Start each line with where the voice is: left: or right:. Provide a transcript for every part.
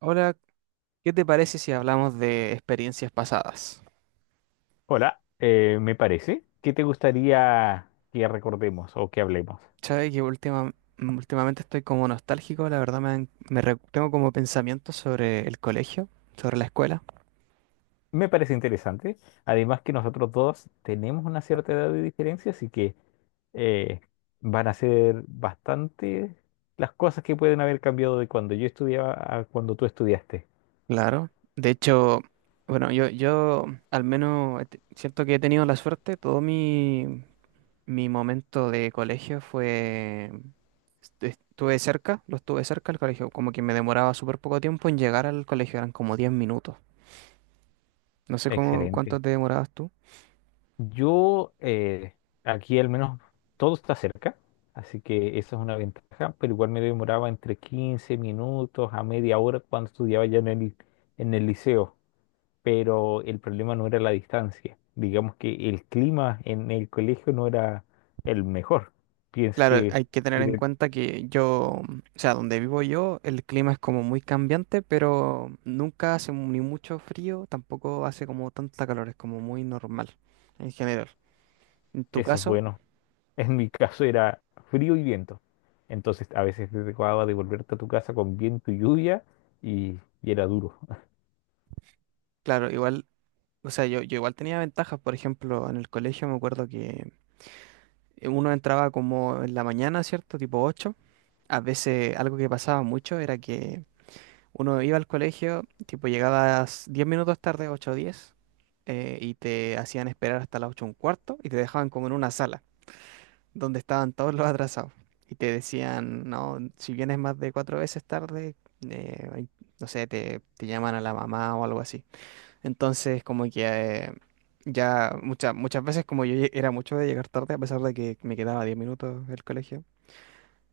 right: Ahora, ¿qué te parece si hablamos de experiencias pasadas?
left: Hola, me parece. ¿Qué te gustaría que recordemos o que hablemos?
right: Sabes que últimamente estoy como nostálgico, la verdad me, han- me re- tengo como pensamientos sobre el colegio, sobre la escuela.
left: Me parece interesante. Además que nosotros dos tenemos una cierta edad de diferencia, así que eh, van a ser bastante las cosas que pueden haber cambiado de cuando yo estudiaba a cuando tú estudiaste.
right: Claro. De hecho, yo al menos siento que he tenido la suerte, mi momento de colegio fue... estu- Estuve cerca, lo estuve cerca al colegio, como que me demoraba súper poco tiempo en llegar al colegio, eran como 10 minutos. No sé
left: Excelente.
right: cuánto te demorabas tú.
left: Yo, aquí al menos todo está cerca, así que esa es una ventaja, pero igual me demoraba entre 15 minutos a media hora cuando estudiaba ya en el liceo. Pero el problema no era la distancia. Digamos que el clima en el colegio no era el mejor. Pienso
right: Claro,
left: que
right: hay que tener en
left: tiene-
right: cuenta que yo, o sea, donde vivo yo, el clima es como muy cambiante, pero nunca hace ni mucho frío, tampoco hace como tanta calor, es como muy normal en general. En tu
left: eso es
right: caso,
left: bueno. En mi caso era frío y viento. Entonces a veces te tocaba devolverte a tu casa con viento y lluvia y era duro.
right: claro, igual, o sea, yo igual tenía ventajas, por ejemplo, en el colegio me acuerdo que uno entraba como en la mañana, ¿cierto? Tipo ocho. A veces algo que pasaba mucho era que uno iba al colegio, tipo llegabas 10 minutos tarde, 8 o 10, y te hacían esperar hasta las 8 un cuarto y te dejaban como en una sala donde estaban todos los atrasados. Y te decían, no, si vienes más de cuatro veces tarde, eh, ay, no sé, te llaman a la mamá o algo así. Entonces, como que ya muchas muchas veces, como era mucho de llegar tarde, a pesar de que me quedaba 10 minutos del colegio,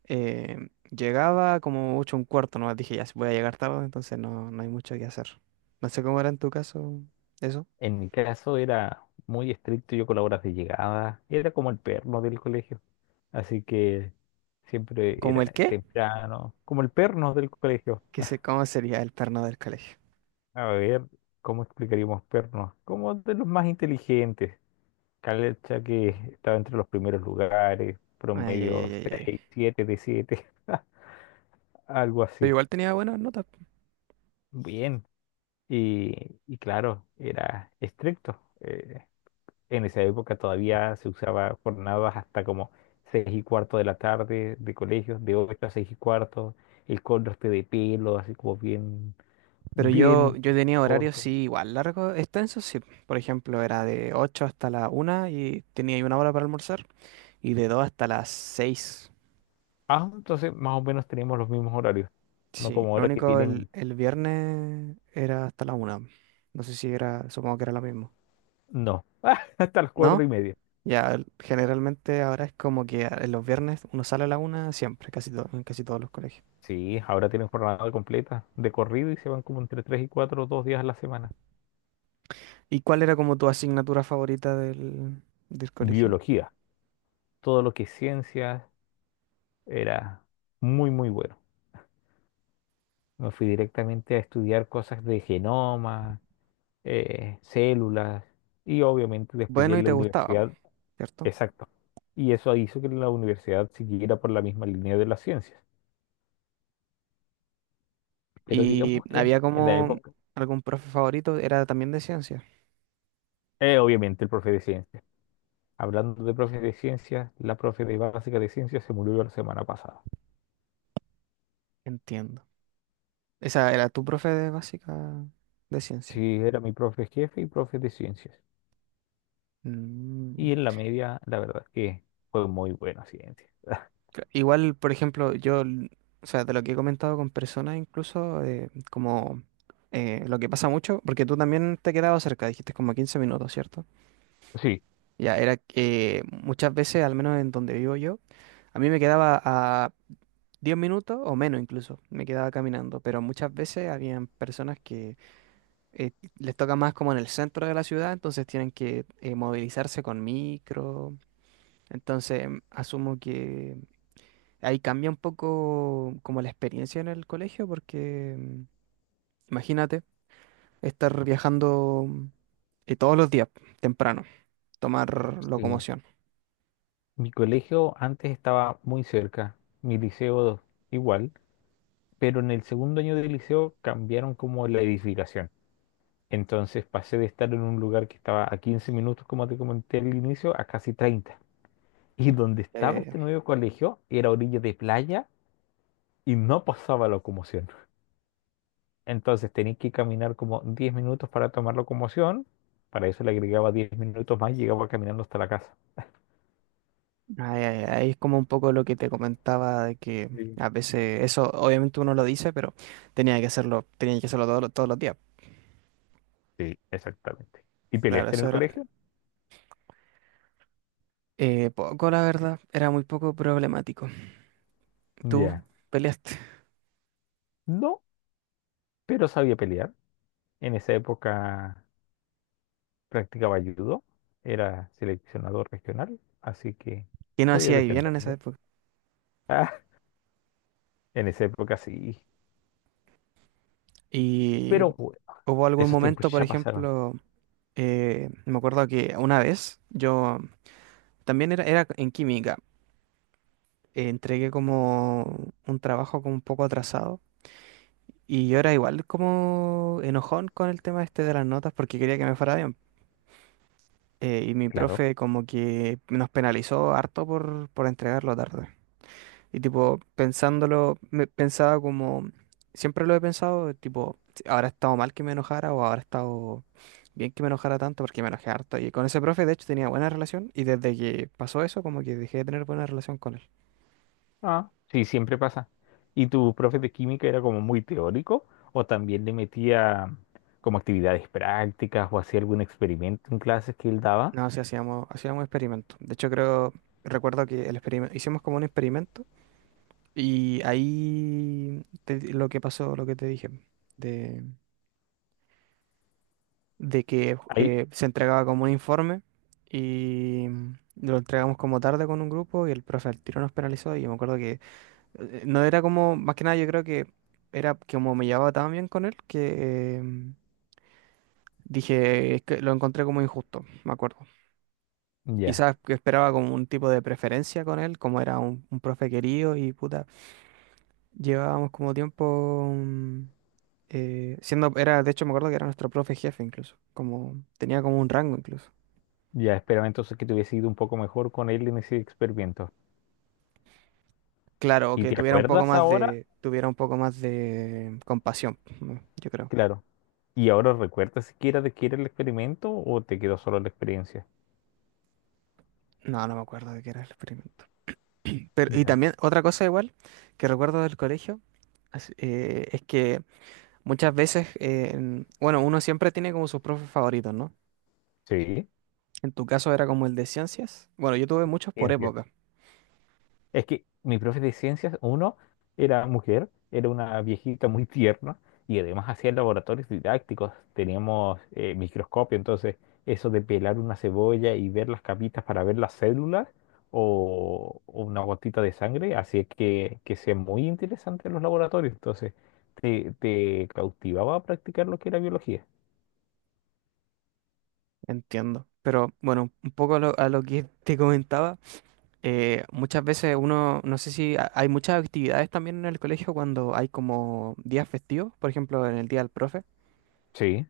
right: llegaba como mucho un cuarto, nomás dije, ya, si voy a llegar tarde, entonces no, no hay mucho que hacer. No sé cómo era en tu caso eso.
left: En mi caso era muy estricto yo con las horas de llegada. Era como el perno del colegio. Así que siempre
right: ¿Cómo el
left: era
right: qué?
left: temprano, como el perno del colegio.
right: ¿Qué sé cómo sería el perno del colegio?
left: A ver, ¿cómo explicaríamos pernos? Como de los más inteligentes. Calecha que estaba entre los primeros lugares,
right: Ay, ay,
left: promedio
right: ay, ay,
left: 6,
right: ay.
left: 7 de 7, algo
right: Pero
left: así.
right: igual tenía buenas notas.
left: Bien. Y, y claro, era estricto. En esa época todavía se usaba jornadas hasta como 6:15 de la tarde de colegios, de 8 a 6:15, el corte de pelo, así como bien,
right: Pero yo,
left: bien
right: yo tenía horarios,
left: corto.
right: sí, igual largos, extensos, sí. Por ejemplo, era de 8 hasta la una y tenía ahí una hora para almorzar. Y de 2 hasta las seis.
left: Ah, entonces más o menos tenemos los mismos horarios. No
right: Sí,
left: como
right: lo
left: ahora que
right: único
left: tienen.
right: el viernes era hasta la una. No sé si era, supongo que era lo mismo.
left: No. Hasta las cuatro
right: ¿No?
left: y media.
right: Generalmente ahora es como que los viernes uno sale a la una siempre, casi todo, en casi todos los colegios.
left: Sí, ahora tienen jornada completa de corrido y se van como entre tres y cuatro, 2 días a la semana.
right: ¿Y cuál era como tu asignatura favorita del colegio?
left: Biología. Todo lo que es ciencias era muy, muy bueno. Me fui directamente a estudiar cosas de genoma, células y obviamente después ya
right: Bueno, ¿y
left: en la
right: te gustaba,
left: universidad.
right: cierto?
left: Exacto. Y eso hizo que la universidad siguiera por la misma línea de las ciencias. Pero
right: ¿Y
left: digamos que en
right: había
left: en la
right: como
left: época.
right: algún profe favorito, era también de ciencia?
left: Obviamente el profe de ciencias. Hablando de profe de ciencias, la profe de básica de ciencias se murió la semana pasada.
right: Entiendo. Esa era tu profe de básica de ciencia.
left: Sí, era mi profe jefe y profe de ciencias.
right: Mm.
left: Y en la media, la verdad es que fue muy buena ciencia.
right: Igual, por ejemplo, o sea, de lo que he comentado con personas incluso, como lo que pasa mucho, porque tú también te quedabas cerca, dijiste como 15 minutos, ¿cierto?
left: Sí,
right: Ya, era que muchas veces, al menos en donde vivo yo, a mí me quedaba a 10 minutos o menos incluso, me quedaba caminando, pero muchas veces habían personas que eh, les toca más como en el centro de la ciudad, entonces tienen que movilizarse con micro, entonces asumo que... ahí cambia un poco como la experiencia en el colegio porque imagínate estar viajando todos los días temprano, tomar
left: sí.
right: locomoción.
left: Mi colegio antes estaba muy cerca, mi liceo igual, pero en el segundo año del liceo cambiaron como la edificación. Entonces pasé de estar en un lugar que estaba a 15 minutos, como te comenté al inicio, a casi 30. Y donde estaba
right: Eh,
left: este nuevo colegio era orilla de playa y no pasaba locomoción. Entonces tenías que caminar como 10 minutos para tomar locomoción. Para eso le agregaba 10 minutos más y llegaba caminando hasta la casa.
right: Ahí es como un poco lo que te comentaba de que
left: Sí.
right: a veces eso obviamente uno lo dice, pero tenía que hacerlo todos los días.
left: Sí, exactamente. ¿Y
right: Claro,
left: peleaste en
right: eso
left: el
right: era
left: colegio?
right: poco, la verdad, era muy poco problemático. Tú
left: Ya.
right: peleaste,
left: No, pero sabía pelear. En esa época practicaba judo. Era seleccionador regional, así que
right: ¿qué no
left: podía
right: hacías bien en esa
left: defenderme.
right: época?
left: Ah, en esa época sí.
right: Y
left: Pero bueno,
right: hubo algún
left: esos
right: momento,
left: tiempos
right: por
left: ya pasaron.
right: ejemplo, me acuerdo que una vez yo también era en química, entregué como un trabajo como un poco atrasado y yo era igual como enojón con el tema este de las notas porque quería que me fuera bien. Y mi
left: Claro.
right: profe como que nos penalizó harto por entregarlo tarde. Y tipo, pensándolo, me pensaba como, siempre lo he pensado, tipo, si habrá estado mal que me enojara o habrá estado bien que me enojara tanto porque me enojé harto. Y con ese profe, de hecho, tenía buena relación y desde que pasó eso, como que dejé de tener buena relación con él.
left: Ah, sí, siempre pasa. ¿Y tu profe de química era como muy teórico o también le metía como actividades prácticas o hacía algún experimento en clases que él daba?
right: No, sí, hacíamos experimentos. De hecho, creo, recuerdo que el experimento, hicimos como un experimento y ahí lo que pasó, lo que te dije, de que
left: Ahí,
right: se entregaba como un informe y lo entregamos como tarde con un grupo y el profe al tiro nos penalizó y yo me acuerdo que no era como, más que nada yo creo que era que como me llevaba tan bien con él que dije, es que lo encontré como injusto, me acuerdo.
left: ya,
right: Quizás que esperaba como un tipo de preferencia con él, como era un profe querido y puta, llevábamos como tiempo... siendo, era, de hecho me acuerdo que era nuestro profe jefe incluso, como tenía como un rango incluso.
left: ya esperaba entonces que te hubiese ido un poco mejor con él en ese experimento.
right: Claro, o
left: ¿Y
right: que
left: te
right: tuviera un poco
left: acuerdas
right: más
left: ahora?
right: de, tuviera un poco más de compasión, ¿no? Yo creo.
left: Claro. ¿Y ahora recuerdas siquiera de qué era el experimento o te quedó solo la experiencia?
right: No, no me acuerdo de qué era el experimento. Pero, y
left: Ya.
right: también otra cosa igual que recuerdo del colegio es que muchas veces, bueno, uno siempre tiene como sus profes favoritos, ¿no?
left: Sí.
right: En tu caso era como el de ciencias. Bueno, yo tuve muchos por
left: Ciencia.
right: época,
left: Es que mi profe de ciencias, uno, era mujer, era una viejita muy tierna y además hacía laboratorios didácticos. Teníamos microscopio, entonces eso de pelar una cebolla y ver las capitas para ver las células o una gotita de sangre hacía que sea muy interesante los laboratorios. Entonces te cautivaba a practicar lo que era biología.
right: entiendo. Pero bueno, un poco a lo que te comentaba. Muchas veces uno, no sé si ha- hay muchas actividades también en el colegio cuando hay como días festivos, por ejemplo, en el día del profe.
left: Sí.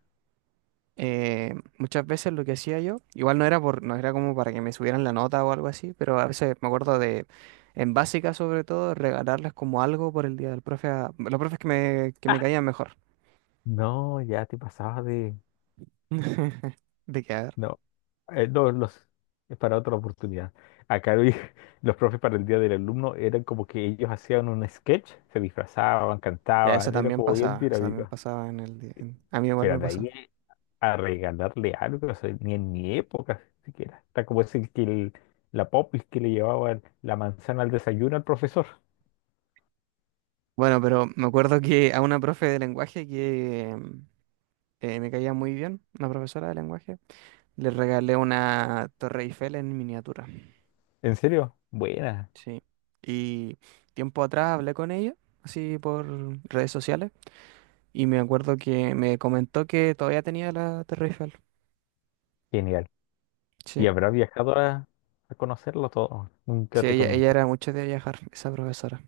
right: Muchas veces lo que hacía yo, igual no era no era como para que me subieran la nota o algo así, pero a veces me acuerdo, en básica sobre todo, regalarles como algo por el día del profe a los profes que me caían mejor.
left: No, ya te pasabas de...
right: De que, a ver,
left: No. No, es para otra oportunidad. Acá los profes para el Día del Alumno eran como que ellos hacían un sketch, se disfrazaban,
right: ya
left: cantaban, era como bien
right: eso también
left: dinámico.
right: pasaba en el día, a mí igual
left: Pero
right: me
left: de
right: pasó.
left: ahí a regalarle algo, o sea, ni en mi época siquiera. Está como ese que la popis que le llevaba la manzana al desayuno al profesor.
right: Bueno, pero me acuerdo que a una profe de lenguaje que, me caía muy bien, una profesora de lenguaje. Le regalé una Torre Eiffel en miniatura.
left: ¿En serio? Buena,
right: Sí. Y tiempo atrás hablé con ella, así por redes sociales, y me acuerdo que me comentó que todavía tenía la Torre Eiffel.
left: genial. Y
right: Sí.
left: habrá viajado a conocerlo todo. Nunca
right: Sí,
left: te
right: ella
left: comentó.
right: era mucho de viajar, esa profesora.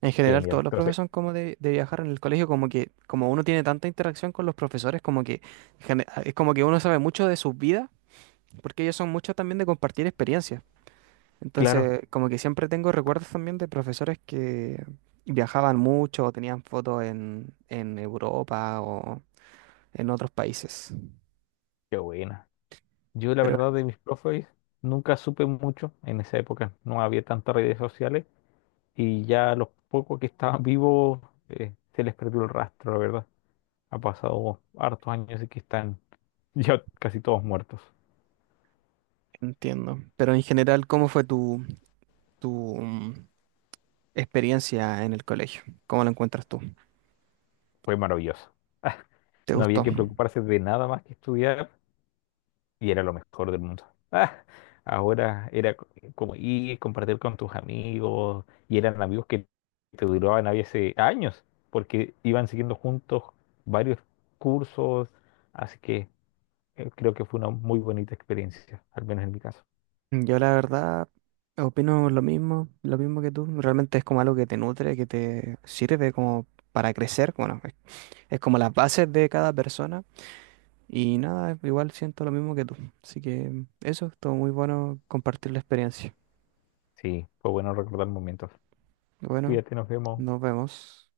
right: En general,
left: Genial.
right: todos los profesores
left: Entonces,
right: son como de viajar en el colegio, como que como uno tiene tanta interacción con los profesores, como que es como que uno sabe mucho de sus vidas, porque ellos son muchos también de compartir experiencias.
left: claro,
right: Entonces, como que siempre tengo recuerdos también de profesores que viajaban mucho o tenían fotos en Europa o en otros países.
left: qué buena. Yo, la
right: Pero
left: verdad, de mis profes nunca supe mucho en esa época. No había tantas redes sociales y ya los pocos que estaban vivos, se les perdió el rastro, la verdad. Ha pasado hartos años y que están ya casi todos muertos.
right: entiendo. Pero en general, ¿cómo fue tu experiencia en el colegio? ¿Cómo lo encuentras tú?
left: Fue maravilloso.
right: ¿Te
left: No había
right: gustó?
left: que preocuparse de nada más que estudiar y era lo mejor del mundo. Ah, ahora era como ir, compartir con tus amigos, y eran amigos que te duraban a veces años, porque iban siguiendo juntos varios cursos, así que creo que fue una muy bonita experiencia, al menos en mi caso.
right: Yo la verdad opino lo mismo que tú. Realmente es como algo que te nutre, que te sirve como para crecer. Es como las bases de cada persona. Y nada, igual siento lo mismo que tú. Así que eso, estuvo muy bueno compartir la experiencia.
left: Sí, fue bueno recordar momentos.
right: Bueno,
left: Cuídate, nos vemos.
right: nos vemos.